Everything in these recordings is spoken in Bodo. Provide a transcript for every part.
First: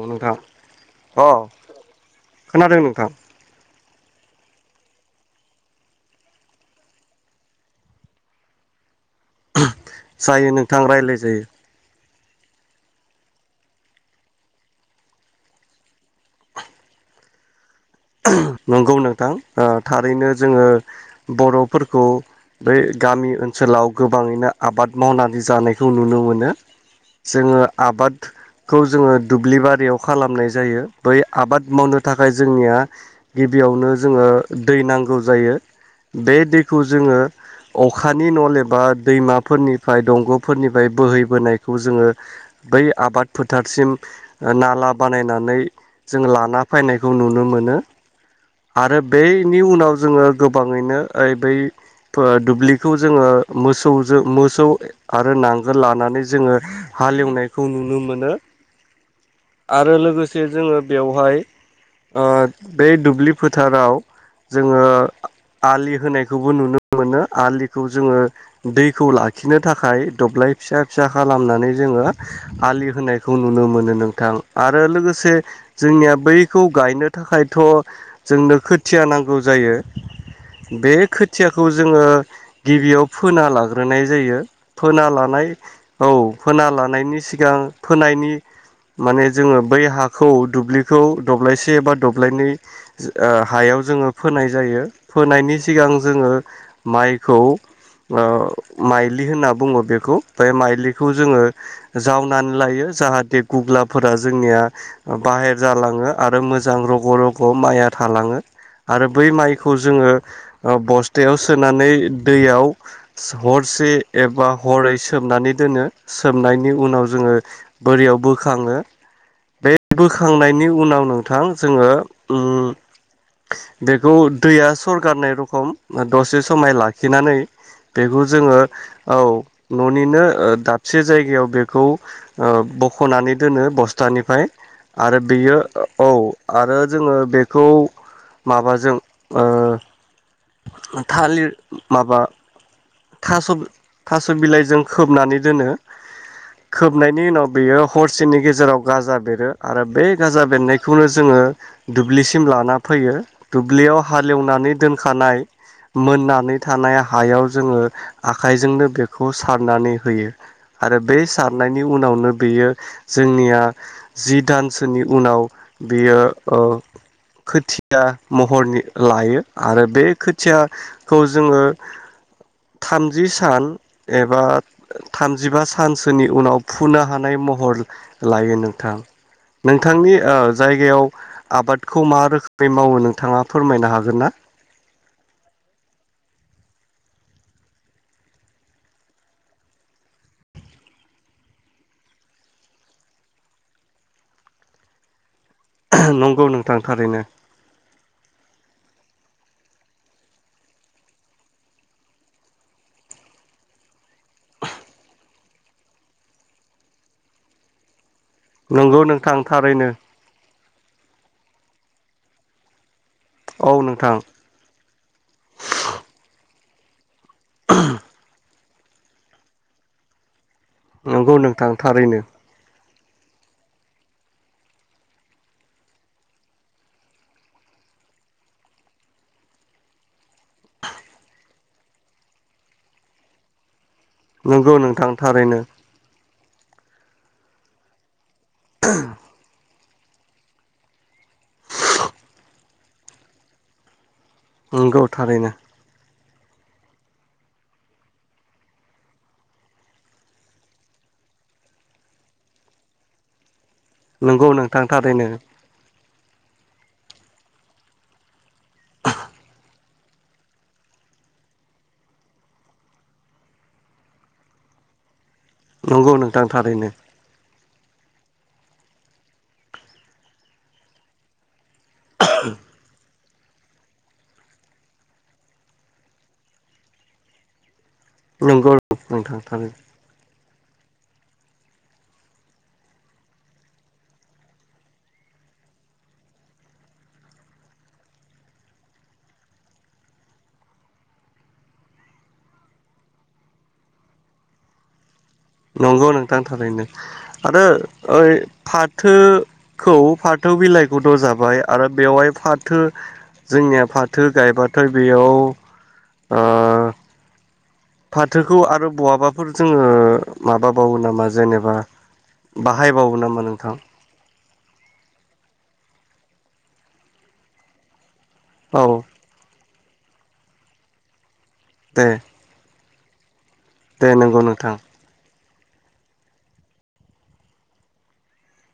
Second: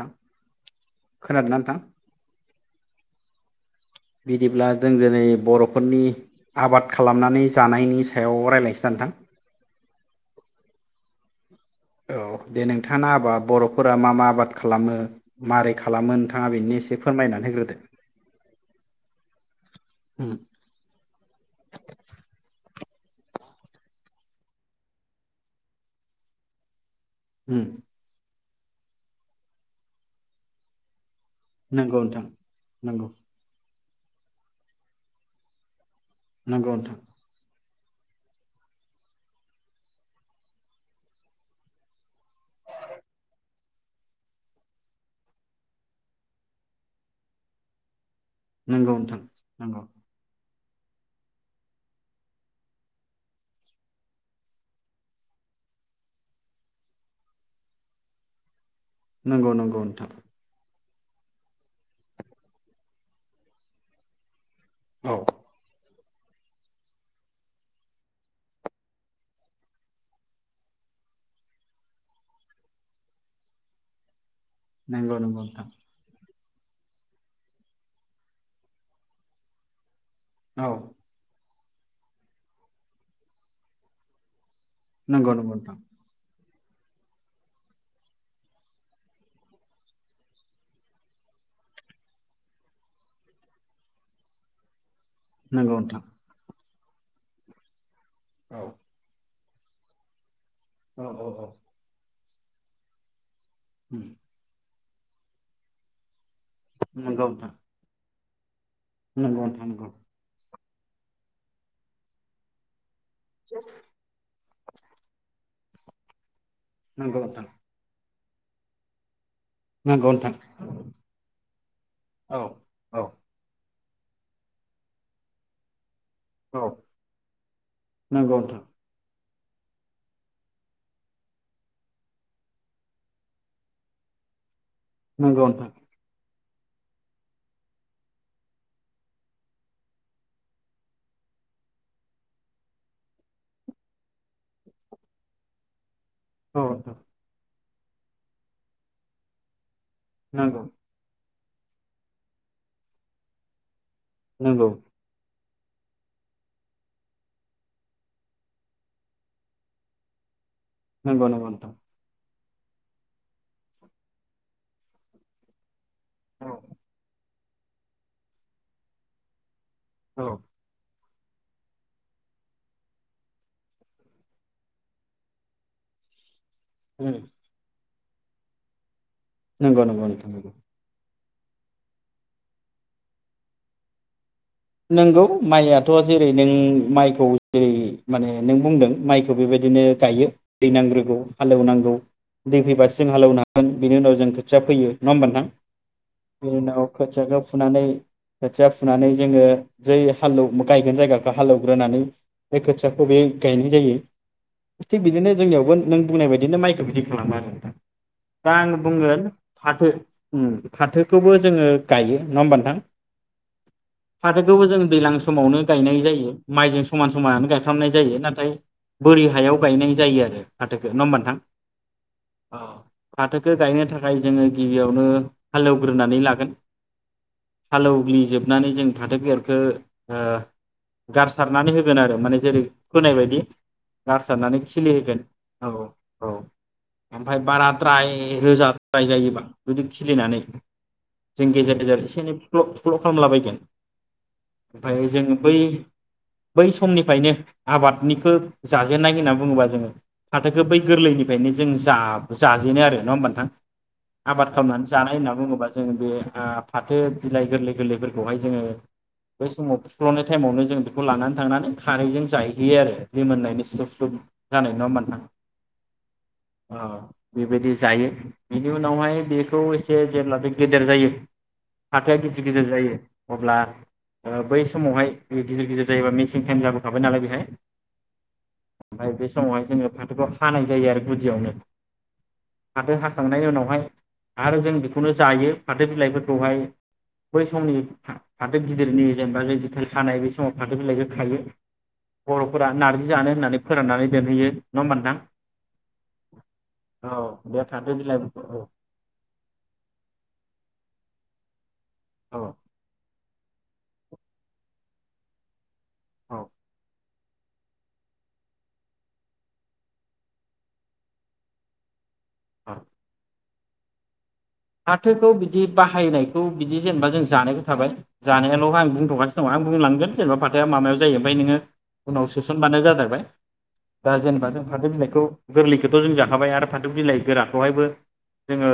औ नोंथां अ खोनादोंना नोंथां? खोनादों नोंथां बिदिब्ला जों दिनै बर'फोरनि आबाद खालामनानै जानायनि सायाव रायज्लायसै ना नोंथां जायो नोंथां रायज्लाय जायो औ दे नोंथाङा आबाद बर'फोरा मा मा आबाद खालामो मारै खालामो नोंथाङा बेनो एसे फोरमायनानै होग्रोदो नंगौ नोंथां ओ थारैनो उम जोङो बर'फोरखौ बै गामि ओनसोलाव गोबाङैनो आबाद मावनानै जानायखौ नुनो मोनो उम जोङो आबाद खौ जोङो दुब्लि बारियाव खालामनाय जायो बै आबाद मावनो नंगौ नोंथां थाखाय जोंनिया नंगौ गिबियावनो जोङो दै नांगौ जायो बे नंगौ दैखौ नोंथां जोङो अखानि न' नेबा एबा दैमाफोरनिफ्राय दंग'फोरनिफ्राय बोहैबोनायखौ जोङो बै आबाद फोथ' थारसिम ओ नाला बानायनानै जों लाना फायनायखौ नुनो मोनो। नंगौ आरो नोंथां बेनि नंगौ उनाव जोङो गोबाङैनो ओय बै दुब्लिखौ जोङो मोसौजों मोसौ आरो नांगोल लानानै जोङो हालेवनायखौ नुनो मोनो। नंगौ नंगौ आरो नोंथां लोगोसे जोङो बेवहाय ओ बे दुब्लि फोथाराव जोङो औ आ-आलि होनायखौबो नुनो मोनो। आलिखौ जोङो दैखौ लाखिनो थाखाय दब्लाय फिसा फिसा खालामनानै जोङो आलि होनायखौ नुनो मोनो नोंथां। आरो नंगौ नंगौ लोगोसे नोंथां जोंनिया बै खौ गायनो थाखायथ' जोंनो खोथिया नांगौ जायो। औ बे खोथिया खौ जोङो गिबियाव फोना लाग्रोनाय जायो। फोना नंगौ लानाय नंगौ नोंथां औ फोना लानायनि सिगां फोनायनि माने जोङो बै हाखौ दुब्लिखौ दब्लायसे एबा दब्लायनै जो आ हायाव जोङो फोनाय जायो। फोनायनि नंगौ सिगां नोंथां जोङो माइखौ ओ औ मायलि होनना बुङो बेखौ। बे औ माइलिखौ औ जोङो औ जावनानै लायो जाहाथे गुग्लाफोरा जोंनिया ओ बाहेर जालाङो आरो मोज जां रग' नंगौ रग' नोंथां माइआ थालाङो आरो बै नंगौ नोंथां मायखौ नंगौ जोङो ओ बस्थायाव सोनानै दैयाव सो हरसे एबा हरै सोमनानै दोनो सोब नायनि उनाव नंगौ जोङो नोंथां बोरियाव बो खाङो बे नंगौ नोंथां बोखांनायनि उनाव नोंथां जोङो औ उम औ बेखौ दैया सरगारनाय रखम दसे औ समाय लाखिनानै बेखौ नंगौ जोङो नोंथां औ न'निनो ओ दाबसे जायगायाव बेखौ ओ बख'नानै दोनो बस्थानिफ्राय आरो नंगौ बेयो नोंथां औ आरो जोङो बे खौ माबाजों ओ थालिर माबा थास' थास' बिलाइजों खोबनानै दोनो औ नोंथां खोबनायनि उनाव बेयो हरसेनि गेजेराव गाजा बेरो आरो बे गाजा नंगौ बेन्नायखौनो जोङो दुब दुब्लिसिम लाना फैयो दुब्लियाव नंगौ हालेवनानै दोनखानाय मोननानै थानाय हायाव जोङो आखाइजोंनो बेखौ सारनानै होयो आरो बे नंगौ नंगौ नोंथां सारनायनि उनावनो बेयो जोंनिया जि दानसोनि उनाव बियो औ खोथिया महरनि लायो आरो बे औ खोथिया खौ जोङो थामजि सान एबा थामजिबा सानसोनि उनाव फुनो उम, हानाय महर लायो नोंथां नंगौ नंगौ नोंथांनि नोंथां नंगौ जायगायाव आबाद खौ मा नोंगौ माइयाथ' जेरै नों माइखौ जेरै माने नों बुंदों माइखौ बेबायदिनो गायो दै नांग्रोगौ हालेवनांगौ दै फैबासो जों हालेवनो हागोन बिनि उनाव जों खोथिया फैयो नङा होमबा नोंथां नंगौ बिनि नोंथां उनाव थारैनो खोथियाखौ फुनानै खोथिया फ फुनानै जोङो जै हाल गायगोन जायगाखौ हालौवग्रोनानै बे खोथियाखौ बे गायनाय जायो थिग बिदिनो जोंनियावबो नों बुंनाय बायदिनो माइखौ बिदि खालामा आरो दा आं नंगौ बुंगोन नोंथां थारैनो फाथो फाथोखौबो जोङो गायो नङा होमबा नोंथां औ नों फाथोखौबो जों दैज्लां समावनो गायनाय जायो माइजों समान समायानो गायफ्रामनाय जायो नाथाय बोरि हायाव गायनाय जायो आरो फाथोखौ नङा होमबा नंगौ नोंथां थारैनो फाथोखौ गायनो थाखाय जोङो गिबियावनो हालौग्रोनानै लागोन हालेवग्लिजोबनानै जों फाथो बेगरखो ओ गारसारनानै होगोन आरो माने जेरै फोनाय बायदि गारसारनानै नंगौ नोंथां खिलिहोगोन थारैनो औ औ ओमफ्राय बाराद्राय रोजाद्राय जायोबा गुदि खिलिनानै जों गेजेर गेजेर एसे एनै फुख्लब फुख्लब खालामलाबायगोन नंगौ ओमफफ्राय जोङ बै थारैनो बै समनिफ्रायनो आबादनिखौ जाजेननाय होनना बुङोबा जोङो फाथोखो बै गोरलैनिफ्रायनो जों जा-जाजेनो आरो नङा होमबा नोंथां नंगौ आबाद नोंथां खालामनानै जानाय थारैनो होनना बुङोबा जोंङ बे ओ फाथो बिलाइ गोरलै गोरलैफोरखौहाय जोङो बै समाव फुख्ल'नाय टाइमावनो जों बेखौ लानानै थांनानै खारैजों जाहहैयो आरो दै मोननायनि स्लुब स्लुब जानाय नङा मोन नंगौ नोंथां थारैनो बेबायदि जायो बिनि उनावहाय बेखौ एसे जेब्ला बे गेदेर जायो फाथोआ गिदिर गिदिर जायो अब्ला बै समावहाय गिदिर गिदिर जायोबा मेसें टाइम जाबोखाबाय नालाय बेहाय नंगौ ओमफफ्राय बे नोंथां समावहाय थारैनो जोङो फाथोखौ हानाय जायो आरो गुदियावनो फाथो हाखांनायनि उनावहाय आरो जों बेखौनो जायो फाथो बिलाइफोरखौहाय बै समनि फाथो गिदिरनि जेनेबा जदिथाइ खानाय बे समाव फाथो बिलाइखौ खायो बर'फोरा नार्जि जानो होननानै फोराननानै दोनहैयो नङा होमबाथां नंगौ नोंथां थारैनो बे आरो फाथो बिलाइ ओइ औ फाथोखौ फाथो बिलाइखौथ' जाबाय आरो बेवहाय औ फाथो जोंनिया फाथो गायबाथाय बेयाव। औ ओ। फाथोखौ आरो बहाबाफोर जोङो माबाबावो नामा जेनेबा औ बाहायबावो नामा नों थां। फाथोखौ बिदि बाहायनायखौ बिदि जेनेबा जों जानायबो थाबाय। जानायाल' औ आं बुंथगासिनो दं आं। बुंलांगोन जेनेबा फाथोया माबायाव जायो ओमफाय नोङो? दे उनाव सोसनबानो जागो। बाय दे दा नंगौ जेनेबा जों नोंथां फाथो बिलाइखौ। गोरलैखथ' जों जाखाबाय आरो फाथौ बिलाइ गोराखौहायबो जोङो।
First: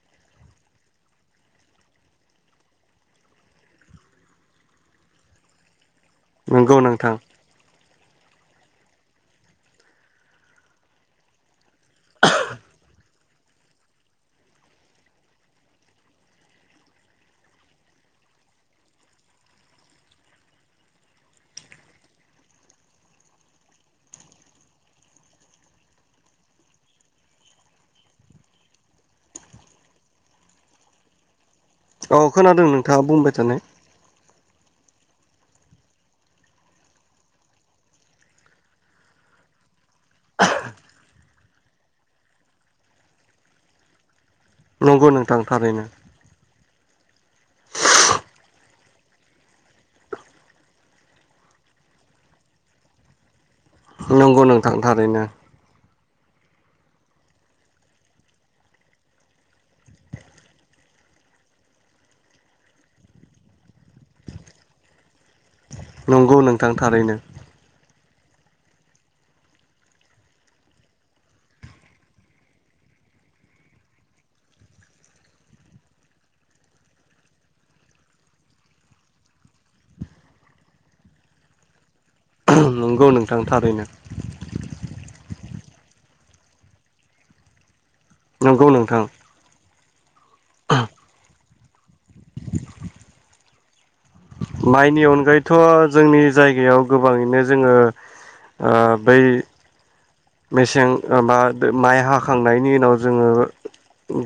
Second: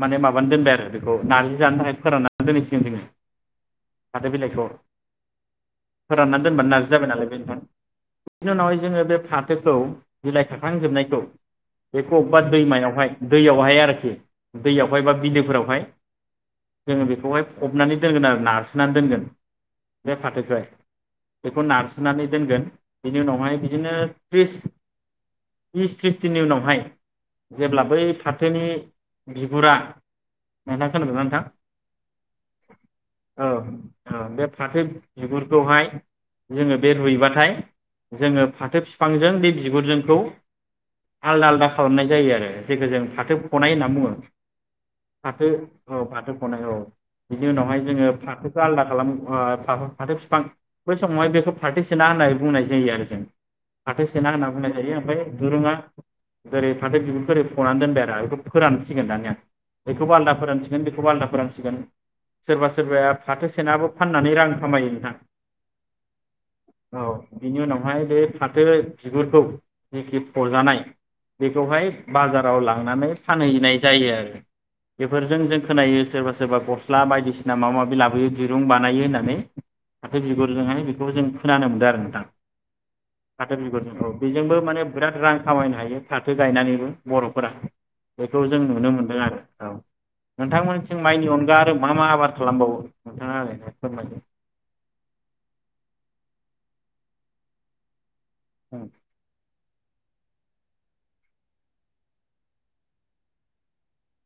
माने माबानो दोनबाय आरो बेखौ नार्जि जानो थाखाय फोराननानै दोनहैसिगोन जोङो फाथो बिलाइखौ। फोराननानै दोनबानो नंगौ नारजि जाबाय नोंथां नालाय बे निफ्राय। बिनि उनावहाय जोङो बे फाथोखौ बिलाइ थाखाखांजोबनायखौ। बेखौ अबेबा दैमायावहाय। दैयावहाय आरोखि दैयावहाय बा बिलोफोरावहाय जोङो बेखौहाय फबनानै दोनगोन आरो नारसोनानै दोनगोन बे फाथोखौहाय बेखौ नारसोनानै दोनगोन बेनि उनावहाय बिदिनो थ्रिस बिस थ्रिस दिननि उनावहाय जेब्ला बै फाथोनि बिगुरा नोंथां खोनादोंना नोंथां? औ खोनादों नोंथां बुंबाय औ थानाय। औ बे फाथो बिगुरखौहाय जोङो बे रुइबाथाय जोङो फाथो बिफांजों बे बिगुरजों खौ आलदा आलदा खालामनाय जायो आरो जेखौ जों फाथो फनाय होनना बुङो। नंगौ नोंथां फाथो थारैनो औ फाथो फनाय औ। बिनि उनावहाय जोङो फाथोखौ आलदा खालाम आ फाथो बिफां बै समावहाय बेखौ फाथो सेना होननानै बुंनाय जायो आरो जों। फाथो सेना नंगौ होनना बुंनाय नोंथां जायो ओमफाय थारैनो दुरुंङा। ओरै फाथो बिगुरखौ ओरै फनानै दोनबाय आरो बेखौ' फोरान सिगोन दानिया बेखौबो आलदा फोरानसिगोन बेखौबो आलादा फोरानसिगोन सोरबा सोरबाया फाथो सेनाबो फाननानै रां खामायो नोंथां। नंगौ नोंथां थारैनो। हाय बे फाथो बिगुरखौ जिखि फरजानाय बेखौहाय बाजाराव लांनानै फानहैनाय जायो आरो बेफोरजों जों खोनायो सोरबा सोरबा गस्ला बायदिसिना माबा माबि लाबोयो दिरुं बानायो होननानै फाथो बिगुरजोंहाय बेखौ जों खोनानो मोन्दों आरो नोंथां। नंगौ नोंथां फाथो थारैनो बिगुरजों बेजोंबो माने बिराद रां खामायनो हायो फाथो गायनानैबो बर'फोरा। जों नंगौ नुनो नोंथां मोनदों आरो औ। नोंथांमोननिथिं माइनि अनगा आरो मा मा आबाद खालामबावो नोंथाङा ओरैनो फोरमायदो मइनि अनगायैथ' जोंनि जायगायाव गोबाङैनो जोङो ओ बै मेसें आबाद माइ हाखांनायनि उनाव जोङो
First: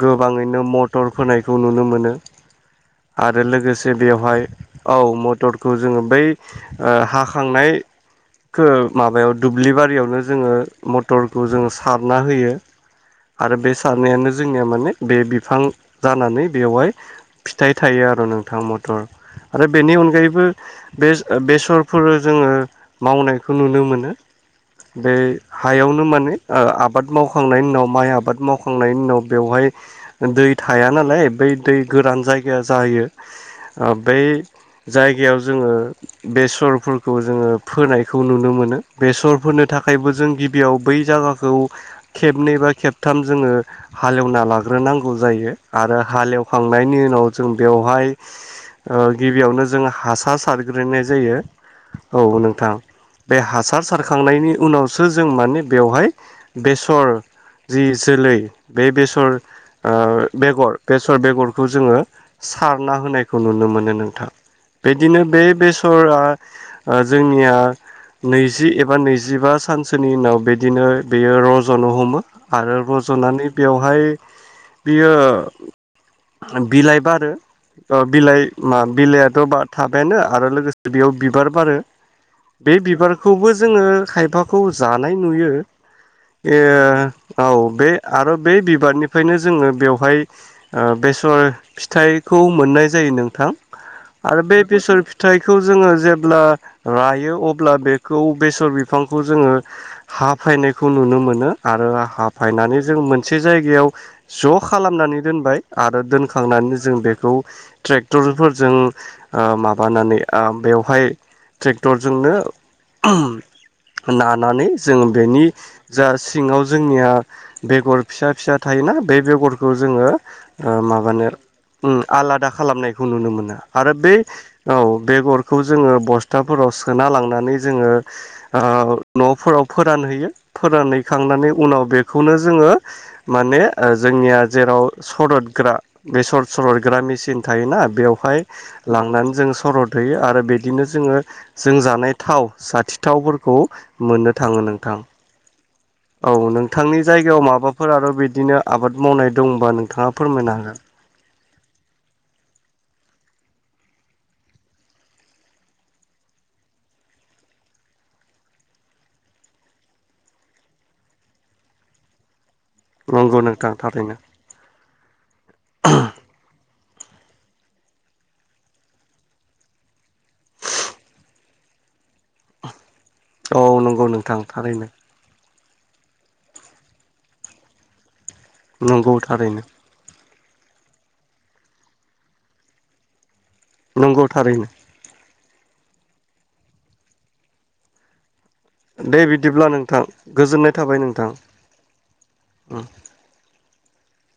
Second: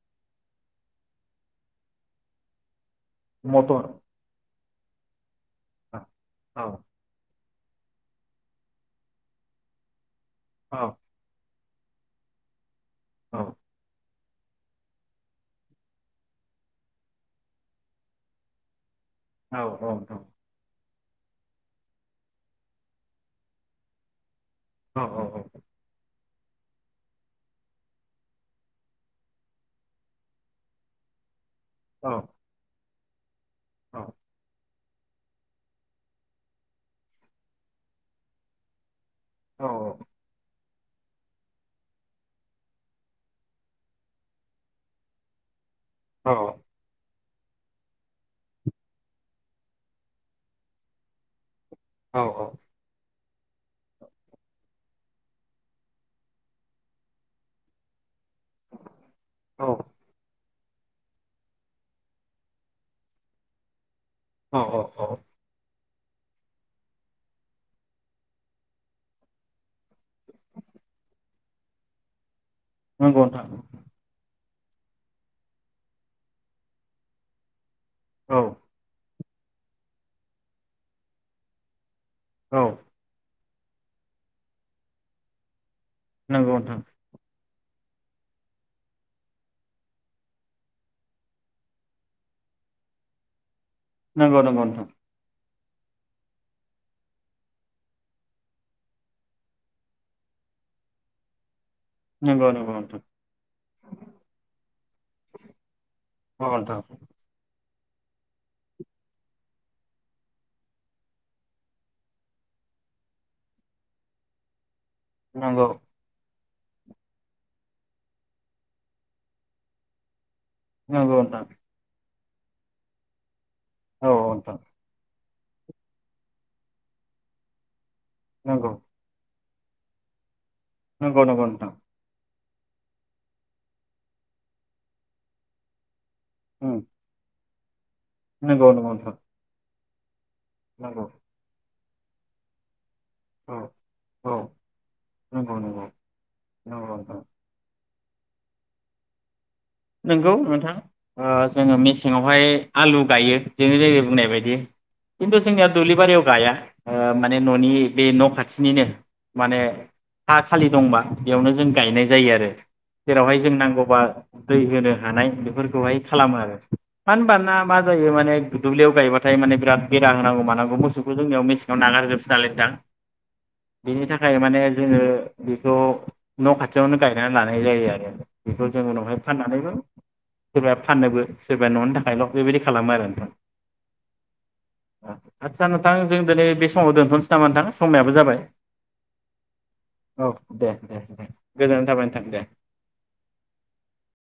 गोबाङैनो मटर फोनायखौ नुनो मोनो आरो मटर लोगोसे बेवहाय औ मटर खौ जोङो बै औ ओ हा खांनायखौ माबायाव दुब्लि बारियावनो जोङो औ मटरखौ जोङो सारना होयो। औ आरो बे सारनायानो जोंनिया माने बे बिफां जानानै बेवहाय फिथाइ थायो आरो नोंथाङा मटर औ आरो बेनि अनगायैबो बे बेसरफोर जोंङो मावनायखौ नुनो मोनो। औ औ औ बेयावनो माने ओ आबाद मावखांनायनि उनाव माइ आबाद मावखांनायनि उनाव बेवहाय दै थाया नालाय बै दै औ गोरान जायगाया जाहैयो ओ औ बेै जायगायाव जोङो बेसरफोरखौ जोंङो फोनायखौ नुनो मोनो। बेसरफोरनो औ थाखायबो गिबियाव बै जागाखौ खेबनै बा खेबथाम जोंङो हालेवना लाग्रोनांगौ जायो। आरो हालेवखांनायनि उनाव जों बेवहाय ओ गिबियावनो जों हासार सारग्रोनाय जायो। औ नोंथां बे हासार सारखांनायनि उनाव सो जों माने बेवहाय बेसर जि जोलै बे बेसर ओ बेगर बेसर बेगरखौ जोंङो सारना होनायखौ नुनो मोनो नों औ औ बिदिनो बे फोरा ओ जोंनिया नैजि एबा नैजिबा। सानसेनि उनाव बिदिनो बेयो रजनो हमो आरो नंगौ नोंथां रजनानै बेवहाय बियो बिलाइ बारो अ औ बिलाइ मा बिलाइआ थ बा थाबायानो आरो लोगोसे बेयाव बिबार बारो औ बे बिबारखौबो जो जोंङो खायफा खौ जानाय नुयो नंगौ ए नोंथां औ बे आरो बे बिबारनिफ्रायनो जोंङो बेवहाय ओ बेसर फिथाइखौ मोननाय जायो नोंथां नंगौ आरो बे नंगौ नोंथां बेसर फिथाइ खौ जोंङो जेब्ला लायो अब्ला बेखौ बेसर बिफां खौ जोंङो हाफायनायखौ नुनो मोनो आरो नंगौ नंगौ हाफायनानै जों नोंथां मोनसे जायगायाव ज' खालामनानै दोनबाय आरो औ दोनखांनानै नोंथां जों बेखौ ट्रेक्टरफोरजों ओ माबानानै ओ बेवहाय ट्रेक्टरजोंनो नानानै जों बेनि नंगौ जा सिङाव जोंनिया बेगर फिसा फिसा थायोना बे बेगरखौ जोङो ओ नंगौ माबानो नोंथां ओम आलादा खालामनायखौ नुनो मोना। आरो औ बे नोंथां औ बेगर [unintelligible] जोङो बस्थाफोराव सोना लांनानै जोङो नंगौ ओ न'फोराव फोरानहैयो। नंगौ नंगौ फोरानहैखांनानै नोंथां उनाव बेखौनो जोङो माने ओ जोंनिया जेराव सरदग्रा बेसर उम सरदग्रा मेसिन थायोना बेवहाय नंगौ नंगौ नोंथां लांनानै जों सरद बेयो आरो बिदिनो नंगौ जोङो जों जानाय थाव जाथिथाव औ [unintelligible] औ मोननो थाङो नोंथां नंगौ नंगौ औ नंगौ नोंथांनि नोंथां जायगायाव [unintelligible] [unintelligible] आरो बिदिनो आबाद मावनाय दंबा नोंथाङा नंगौ फोरमायनो नोंथां हागोन। ओ जोङो मेसेङावहाय आलु गायो नोङो जेरै बुंनाय बायदि खिन्थु जोंना दुब्लि बारियाव गाया माने न'नि बे न' खाथिनिनो माने हा खालि दंबा बेयावनो जों गायनाय जायो आरो। जेरावहाय नंगौ जों नोंथां नांगौबा थारैनो दै होनो हानाय बेफोरखौहाय खालामो आरो। मानो ओनबा ना बा जायो माने दुब्लियाव गायबाथाय माने बिराद बेदा होनांगौ मानांगौ मोसुखौ जोंनियाव मेसिंङाव नागार जोबसि‌ नालाय नोंथां। औ बिनि नंगौ नोंथां थाखाय माने थारैनो जोंङो थ' न' खाथियावनो गायना लानाय जायो आरो। बिखौ जों नंगौ उनावहाय। थारैनो फाननानैबो गोबां फाननोबो सोरबाया न'नि थाखायल' बेबायदि खालामो आरो नोंथां। नंगौ थारैनो आतसा नोंथां जों दोनै बे समाव दोनथ'सै नामा? नोंथां समायाबो जाबाय। दे बिदिब्ला नोंथां औ दे गोजोननाय दे थाबाय दे नोंथां गोजोननाय थाबाय नोंथां दे ओम।